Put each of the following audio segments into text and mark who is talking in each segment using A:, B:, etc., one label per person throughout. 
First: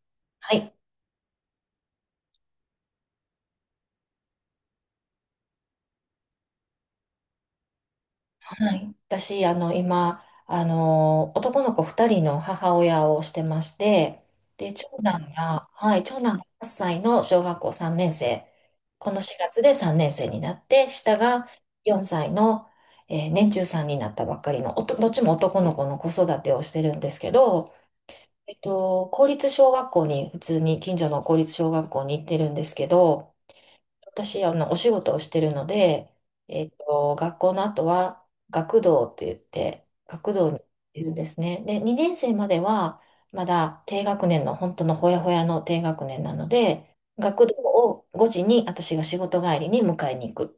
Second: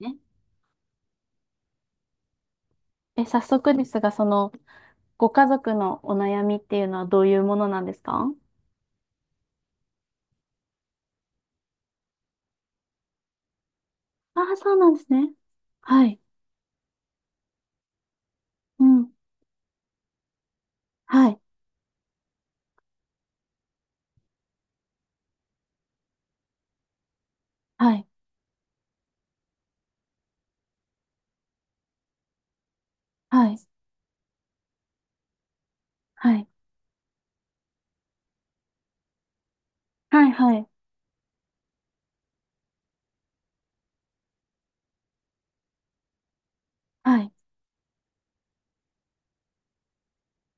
A: ね。
B: はい。
A: 早速ですが、ご家族のお悩みっていうのはどういうものなんですか？
B: はい。私、今、男の子2人の母親をしてまして、
A: ああ、そ
B: で、
A: うな
B: 長
A: んです
B: 男
A: ね。
B: が、はい、
A: は
B: 長
A: い。
B: 男が8歳の小学校3年生、
A: うん。
B: この4月で3年生になって、下
A: はい。
B: が4歳の、年中さんになったばっかりの、どっちも男の子の子育てをしてるんですけど、
A: はい。
B: 公立小学校に、普通に近所の公立小学校に行ってるんですけど、
A: はい。
B: 私、お仕事をしてるので、
A: はい。
B: 学校の後は学童って言って、
A: はい。
B: 学童
A: は
B: に
A: い。
B: いるんですね。で、2年生までは、まだ低学年の、本当のほやほやの低学年なので、
A: はい。
B: 学童を5時に私が仕事帰りに迎えに行くっ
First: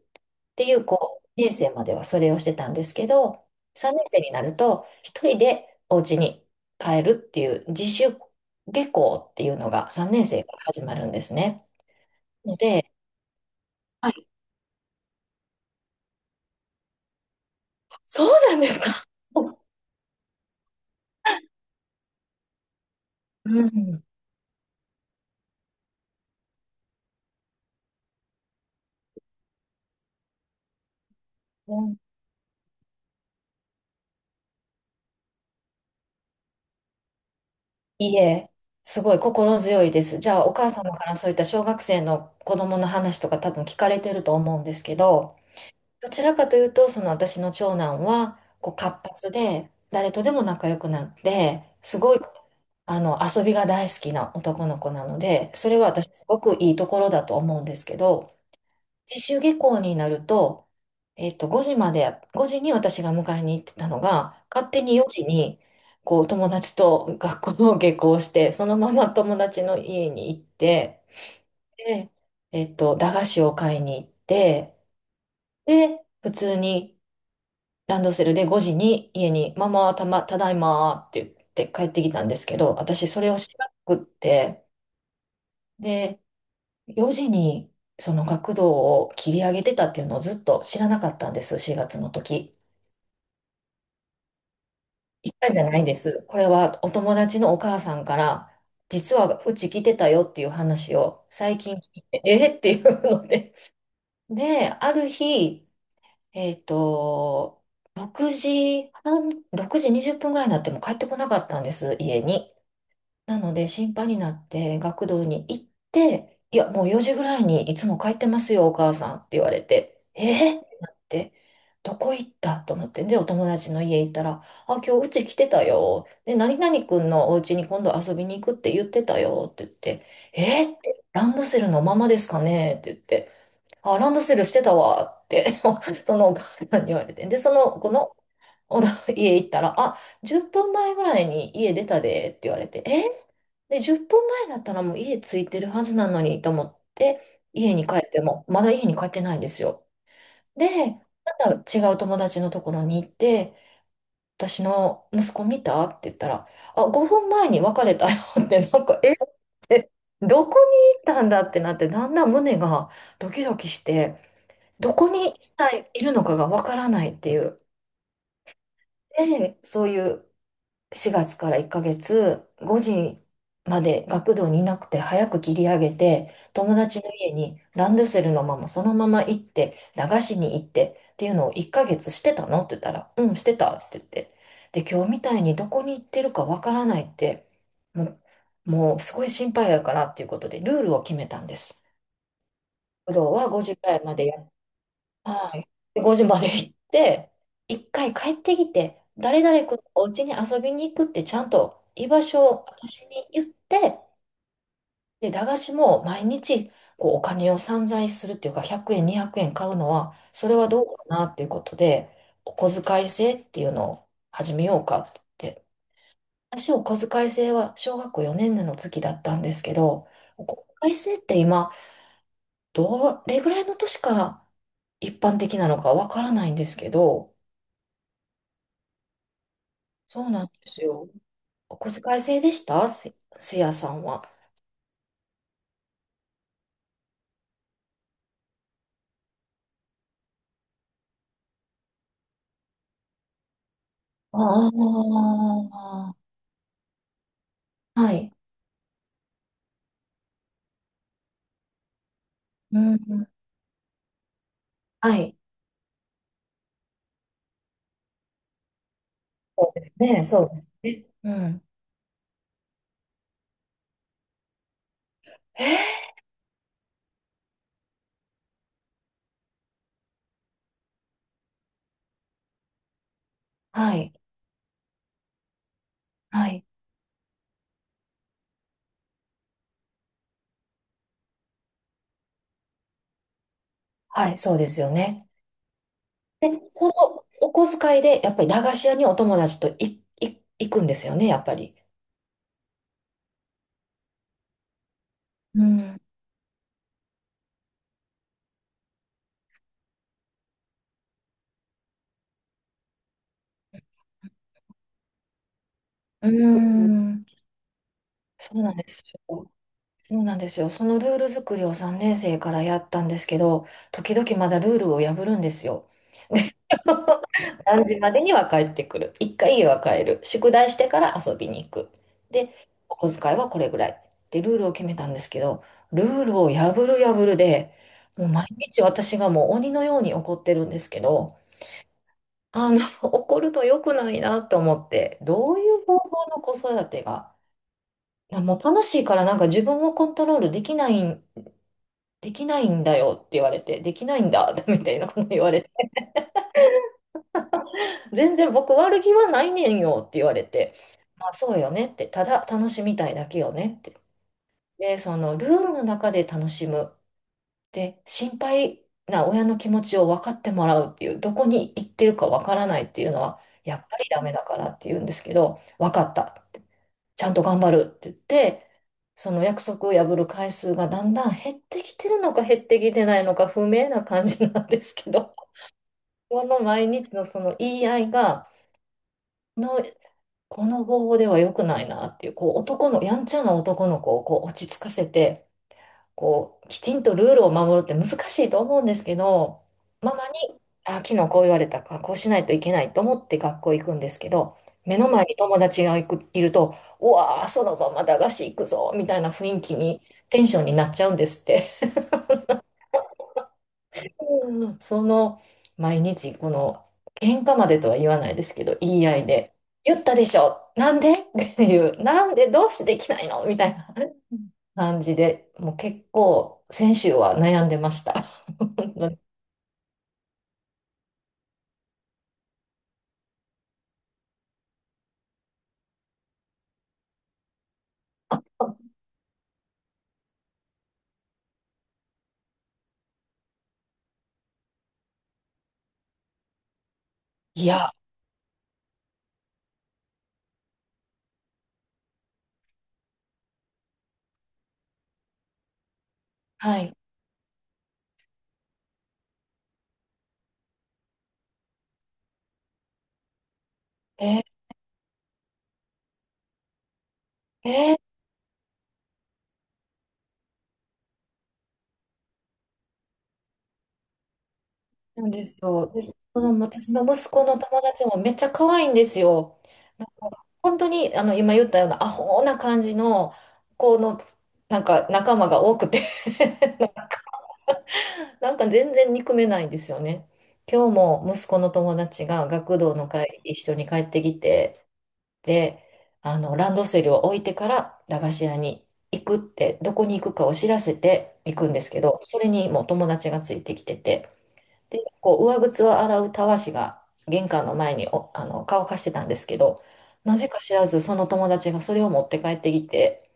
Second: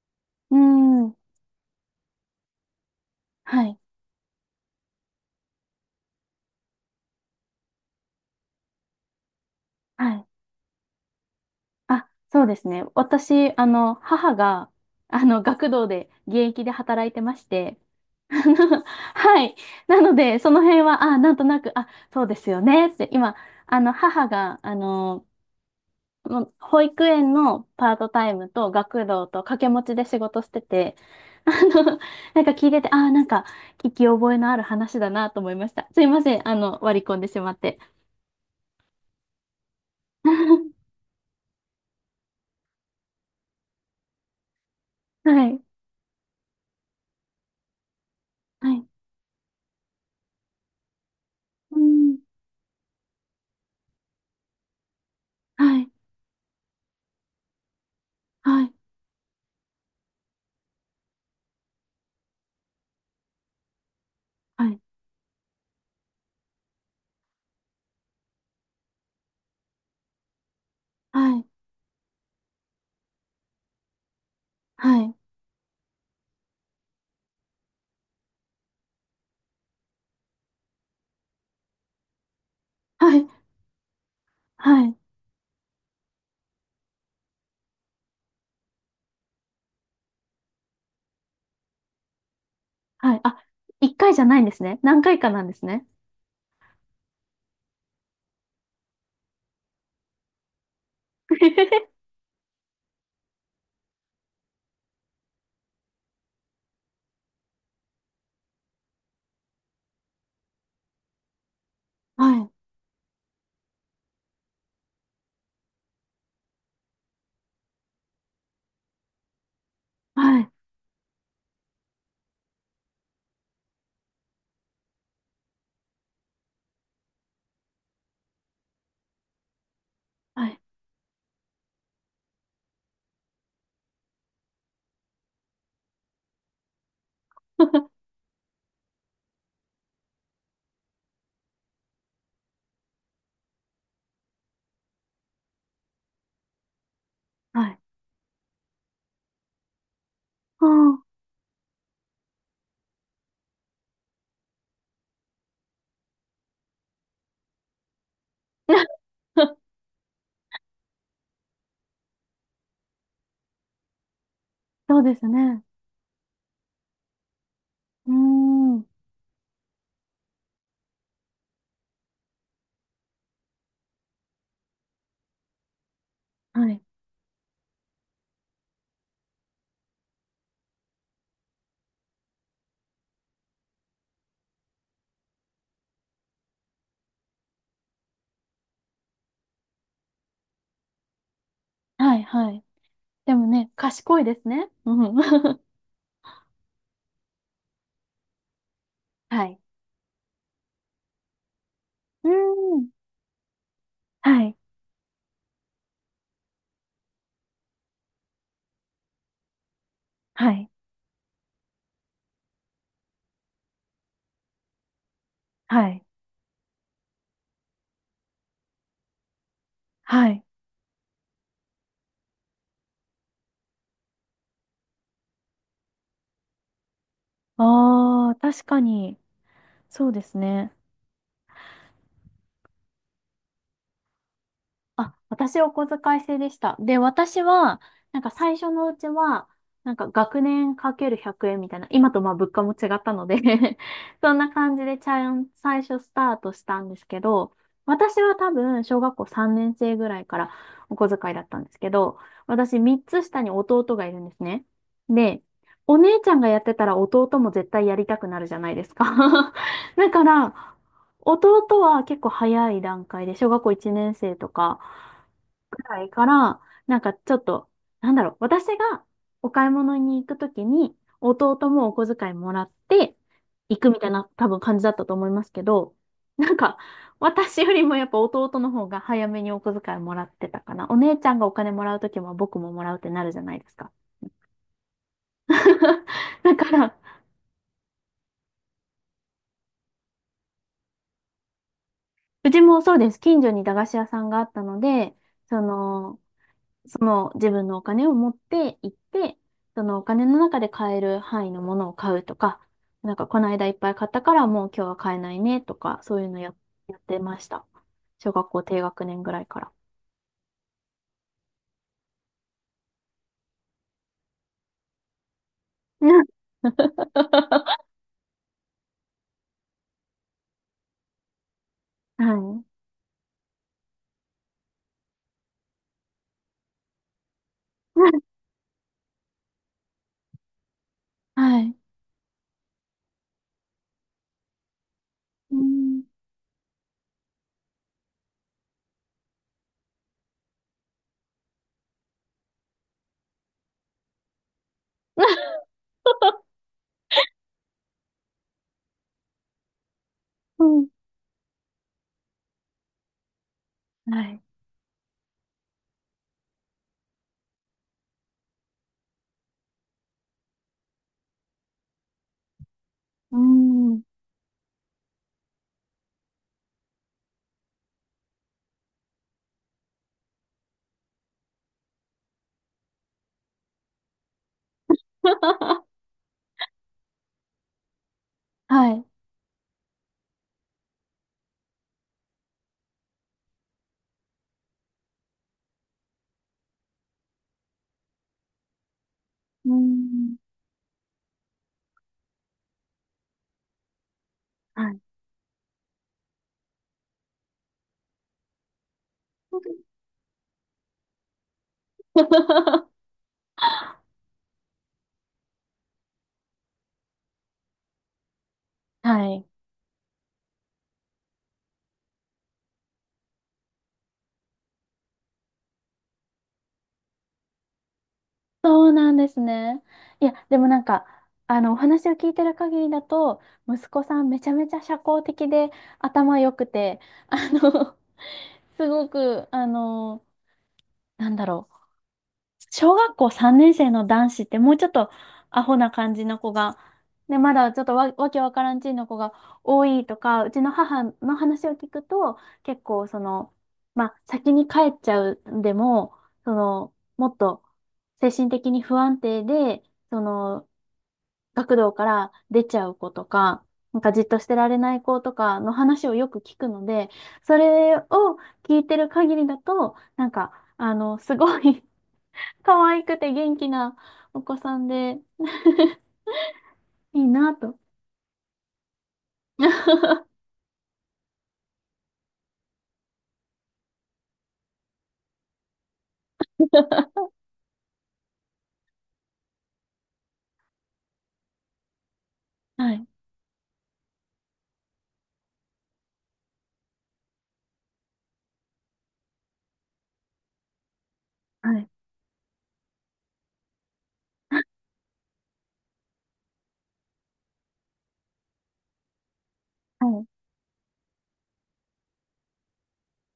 A: うー
B: ていう、
A: ん。
B: こう、2年生まではそれをしてたんですけど、
A: はい。
B: 3年生になると、一人でお家に帰るっていう、自主下校っていうのが3
A: は
B: 年
A: い。
B: 生から始まるんですね。
A: あ、そうで
B: の
A: すね。
B: で、
A: 私、母が、学童で、現役で働いてまして、
B: そ うなんですか。
A: はい。なので、その辺は、あ、なんとなく、あ、そうですよね。って、今、
B: うん。
A: 母が、もう保育園のパートタイムと学童と掛け持ちで仕事してて、あ
B: うん。
A: の、なんか聞いてて、ああ、なんか聞き覚えのある話だなと思いました。すいません、割り込んでしまって。
B: いえ、すごい心強いです。じゃあ、お母様 からそういった小学生の子供の話とか多分聞かれてると思うんですけど、
A: はい、
B: どちらかというと、その私の長男は
A: は
B: こう
A: い、
B: 活発で、誰とでも仲良くなって、
A: う
B: すご
A: ん、
B: い遊びが大好きな男の子なので、それ
A: は
B: は
A: い、
B: 私すごくいいところだと思うんですけど、
A: はい、
B: 自主下校になると、5時まで、5時に私が迎えに行ってたのが、
A: は
B: 勝
A: い、
B: 手に4時に、こう、友達と学校の下校して、そのまま 友達の家に行って、
A: はい、
B: で、駄菓子を買いに行って、
A: はい、
B: で、普通にランドセルで5時に家に、ママ、ただいまって言って帰ってきたんですけど、私
A: は
B: そ
A: い、
B: れを知らなくって、
A: はい、
B: で、4時にその学童を切り上げてたっていうのをずっと知らなかったんです、4月の時。
A: はい、あ、一回じゃないんですね。何回か
B: 一
A: なん
B: 回
A: で
B: じ
A: す
B: ゃないん
A: ね。
B: です。これはお友達のお母さんから、実はうち来てたよっていう話を最近聞い て、えーっていうので。で、ある日、えっと、6時半、6時20分ぐらいになっても帰ってこなかったんです、家
A: はい、
B: に。なので心配になって学童に行って、いや、もう4時ぐらいにいつも帰ってますよ、お母さんって言われて、
A: はい、
B: えー、ってなって、どこ行ったと思って、で、お友達の家行ったら、あ、今日うち来てたよ。で、何々くんのお家に今度遊びに行くって言ってたよって言って、
A: はい、
B: えー、って、ランドセルのままですかねって言って、あ、ランドセルしてたわって そのお母さんに言われて、で、その子 の おだ家行ったら、あ、10分前ぐらいに家出たでって言われて、で、10分前だったらもう家着いてるはずなのにと思って、
A: は
B: 家
A: い、
B: に帰っても、まだ家に帰ってないんですよ。
A: あ
B: で、
A: ー
B: また違う友達のところに行って、私の息子見たって言ったら、あ、5分前に別れたよって、なんか、えっ て、どこに行ったんだってなって、だんだん胸がドキドキして、ど
A: そう
B: こ
A: です
B: に一
A: ね。
B: 体いるのかがわからないっていう。
A: うーん、
B: で、そういう4月から1ヶ月、5時まで学童にいなくて早く切り上げて、
A: は
B: 友
A: い、
B: 達の家にランドセルのままそのまま行って、駄菓子に行ってっていうのを1ヶ月してたのって言ったら、うん、してたって言って。で、今日みたいにどこに行ってるかわからないって、ももうすごい心配やからっていうことで、ルールを決めたんです。
A: はい、はい。
B: 学童
A: でも
B: は5
A: ね、
B: 時くらいま
A: 賢い
B: で
A: で
B: や
A: すね。うん。
B: はい。で5時まで行って、一回帰ってきて、誰
A: はい。
B: 々君のお家に遊びに行くってちゃんと居場
A: うー
B: 所を
A: ん。
B: 私に言って、
A: はい。
B: で、駄菓子も毎日こうお金を散財するっていうか、100円、200円買うのは、そ
A: は
B: れは
A: い。
B: どうかなっていうことで、お小遣い制っていうのを始めようかって言って。
A: はい。
B: 私、お小遣い制は小学校4年の時だったんですけど、
A: はい。
B: お小遣い制って今、どれぐらいの年から一般的なのかわからないんですけど、
A: ああ、確かに。そうで
B: そう
A: す
B: なんで
A: ね。
B: すよ。お小遣い制でしたすやさんは。
A: あ、私お小遣い制でした。で、私は、なんか最初のうちは、なんか学年かける100円みたいな、今とまあ物価も違ったので そん
B: あ
A: な感じでちゃん、最初ス
B: あ、
A: タートしたんですけど、
B: は
A: 私
B: い。
A: は多分小学校3年生ぐらいからお小遣いだったんですけど、私
B: うん。
A: 3つ
B: うん。
A: 下に弟がいるんですね。
B: はい。
A: で、お姉ちゃんがやってたら弟も絶対やりたくなるじゃないですか
B: そうで
A: だ
B: す
A: か
B: ね。そう
A: ら、
B: ですね。うん。
A: 弟は結構早い段階で、小学校1年生とかぐらいから、なんかちょっと、なんだろう、私がお買い物に行くときに、弟もお小遣いもらって行く
B: は
A: みたい
B: い。
A: な多分感じだったと思いますけど、
B: は
A: なん
B: い。
A: か私よりもやっぱ弟の方が早めにお小遣いもらってたかな。お姉ちゃんがお金もらうときも僕ももらうってなるじゃないですか。
B: はい。そうですよね。で、
A: だか
B: その
A: ら、
B: お小遣いで、やっぱり駄菓子屋にお友達と行くんですよね、やっぱり。
A: うちもそうです。近所に駄菓子屋さんがあったので、そ
B: うん。
A: の、その自分のお金を持って行って、そのお金の中で買える範囲のものを買うとか、なんかこの間いっぱい買ったからもう今日は買えないねとか、そういう
B: うー
A: のやってま
B: ん。
A: した。小学
B: そ
A: 校
B: うなん
A: 低
B: です
A: 学年ぐら
B: よ。
A: いから。
B: そうなんですよ。そのルール作りを3年生からやったんですけど、時々まだルールを破るんですよ。何 時までには帰ってくる。一回家は帰る。宿題してから遊びに行く。
A: は
B: で、
A: い。
B: お小遣いはこれぐらい。ってルールを決めたんですけど、ルールを破る破るで、もう毎日私がもう鬼のように怒ってるんですけど、
A: はい。
B: 怒ると良くないなと思って、
A: う
B: どういう方
A: ん。
B: 法の子育てが、なもう楽しいからなんか自分をコントロールできないん、だよって言われて、できないんだ みたいなこと言われて、全然僕悪気はないねんよって言われ
A: う
B: て、
A: ん。
B: あ、そうよねって、ただ楽しみたいだけよねって。
A: はい。
B: で、そのルールの中で楽しむ。で、心配な親の気持ちを分かってもらうっていう、どこに行ってるか分からないっていうの
A: う
B: は、やっぱ
A: ん。
B: りダメだからって言うんですけど、分かった。ちゃんと頑張るって言って、その約束を破る回数がだんだん減ってきてるのか減ってきてないのか不明な感じなんですけど、この毎日のその言い合いが、
A: はい。
B: この方法では良くないなっていう、こうやんちゃな男の子をこう落ち着かせて、こうきちんとルールを守るって難しいと思うんですけど、
A: う
B: ママ
A: ん。
B: に、あ、昨日こう言われたから、こうしないといけないと思って学校行くんですけど、
A: は
B: 目
A: い。
B: の前に友達がいると、うわー、そのまま駄菓子行くぞ、みたいな雰囲気に、テンションになっちゃうんですって。うん、その毎日この喧嘩までとは言わないですけど言い合
A: は
B: い
A: い。
B: で「言ったでしょなんで?」っていう「なんでどうしてできないの?」みたいな感じでもう結構先週は悩んでました。
A: そう
B: 本当
A: なん
B: に
A: ですね。いや、でもなんか、お話を聞いてる限りだと、息子さんめちゃめちゃ社交的で頭良くて、あの、すごく、なんだろう。小学校3年生の男子ってもうちょっとアホな感じの子が、ね、ま
B: い
A: だちょっと
B: や、
A: わけわからんちんの子が多いとか、うちの母の話を聞くと、結構まあ、先に帰っちゃうでも、
B: はい。
A: もっと精神的に不安定で、その、学童から出ちゃう子とか、なんかじっとして
B: え
A: られない子とかの話をよく聞くので、そ
B: ー、え
A: れ
B: ー
A: を聞いてる限りだと、なんか、すごい可愛くて元気なお子さんで、
B: なんですよ。で、その私の
A: いい
B: 息子
A: な
B: の
A: と。
B: 友達もめっちゃ可愛いんですよ。なんか 本当にあの今言ったようなアホな感じの子のなんか仲間が多くてなんか全然憎めないんですよね。今日も息子の友達が学
A: は
B: 童
A: い。
B: の会一緒に帰ってきて、で、ランドセルを置いてから駄菓子屋に行くって、どこに行くかを知らせて行くん
A: は
B: で
A: い。
B: すけど、それにもう友達がついてきてて、で、こう、上靴を洗うたわしが玄関の前にお、あの、乾かしてたんですけど、
A: はい。
B: なぜか知らずその友達がそれを持って帰ってきて、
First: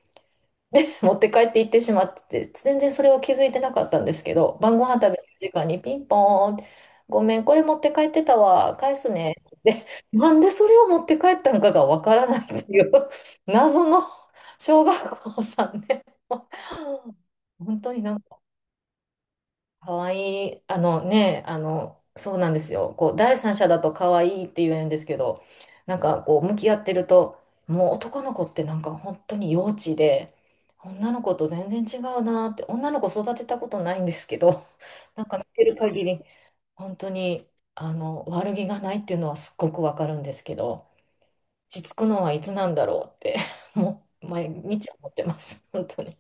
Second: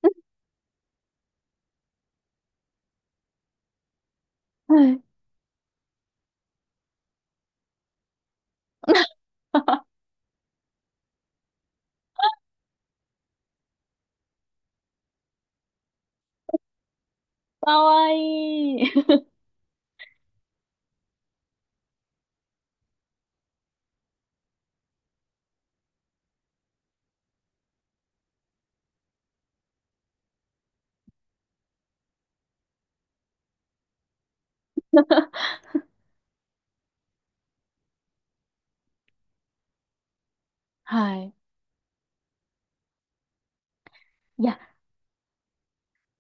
B: で、持って帰って行ってしまってて、全然それを気づいてなかったんですけど、晩
A: は
B: ご飯
A: い。
B: 食べる時間にピンポーンって、ごめん、これ持って帰ってたわ、返すね。で、なんでそれを持って帰ったのかがわからないっていう 謎の小学校さんね、
A: か
B: 本当に
A: わ
B: なんか
A: いい。
B: 可愛い、そうなんですよ。こう、第三者だと可愛いって言えるんですけど、なんかこう、向き合ってると、もう男の子ってなんか本当に幼稚で、女の子と全然違うなって、女の子育てたことないんですけど、なんか見てる限り、本当に、悪気がないっていうのはすっごくわかるんですけど、
A: はい。
B: 落ち着くのはいつなんだろうって、もう
A: い
B: 毎
A: や、
B: 日思ってます、本当に。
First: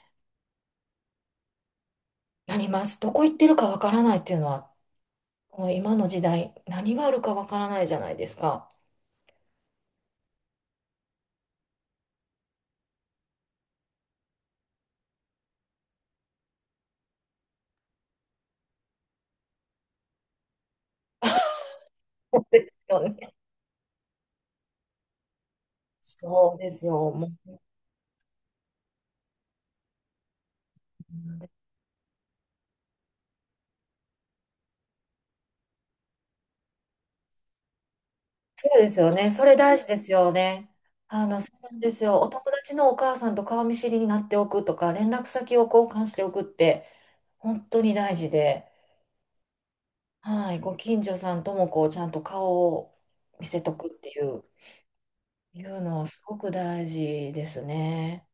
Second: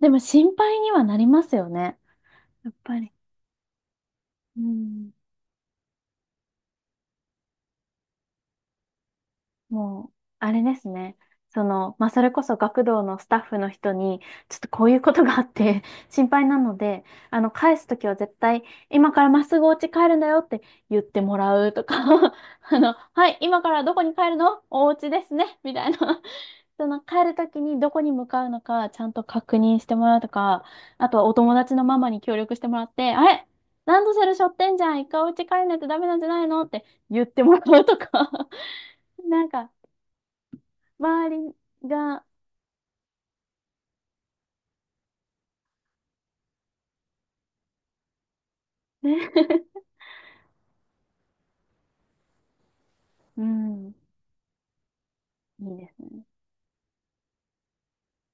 A: でも心配にはなりますよね。
B: なり
A: やっ
B: ま
A: ぱ
B: す。
A: り。
B: どこ行ってるかわからないっていうの
A: う
B: は
A: ん。
B: もう今の時代、何があるかわからないじゃないですか。
A: もう、あれですね。まあ、それこそ学童のスタッフの人に、ちょっとこういうことがあって 心配なので、返すときは絶対、今からまっすぐお家帰るんだよって言ってもらうとか
B: そうですよ
A: は
B: ね。
A: い、今からどこに帰るのお家ですね、みたいな
B: そうで すよ。
A: 帰
B: も
A: ると
B: う、
A: きにどこに向かうのか、ちゃんと確認してもらうとか、あとはお友達のママに協力してもらって、あれランドセル背負ってんじゃん、一回お家帰んないとダメなんじゃないのって言ってもらうとか
B: そうですよ ね。
A: な
B: そ
A: ん
B: れ
A: か、
B: 大事ですよね。
A: 周
B: そ
A: り
B: うなんですよ。
A: が、
B: お友達のお母さんと顔見知りになっておくとか、連絡先を交換しておくって、本当に大事で、
A: ね
B: はい、ご近所さんともこう、ちゃんと顔を
A: う
B: 見せとく
A: ん、
B: っ
A: い
B: ていう、
A: いで
B: の
A: す
B: はす
A: ね。
B: ごく大事ですね。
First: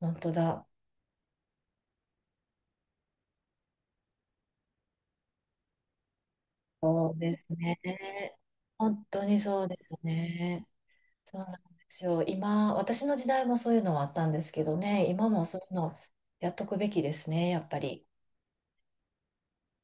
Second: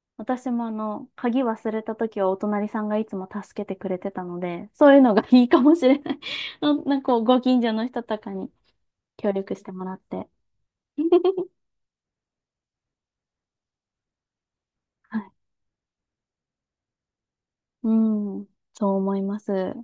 B: 本当
A: 私も
B: だ。
A: 鍵忘れた時はお隣さんがいつも助けてくれてたので、そういうのがいいかもしれない。ななん
B: そ
A: かこ
B: う
A: う
B: で
A: ご
B: す
A: 近所
B: ね。
A: の人とかに
B: 本当
A: 協
B: に
A: 力し
B: そう
A: て
B: で
A: もら
B: す
A: って。
B: ね。そうな んですよ。今、私の時代もそういうのはあったんですけどね、
A: は
B: 今
A: い。
B: もそういうのやっとくべきですね、やっぱ
A: う
B: り。
A: ん、そう思います。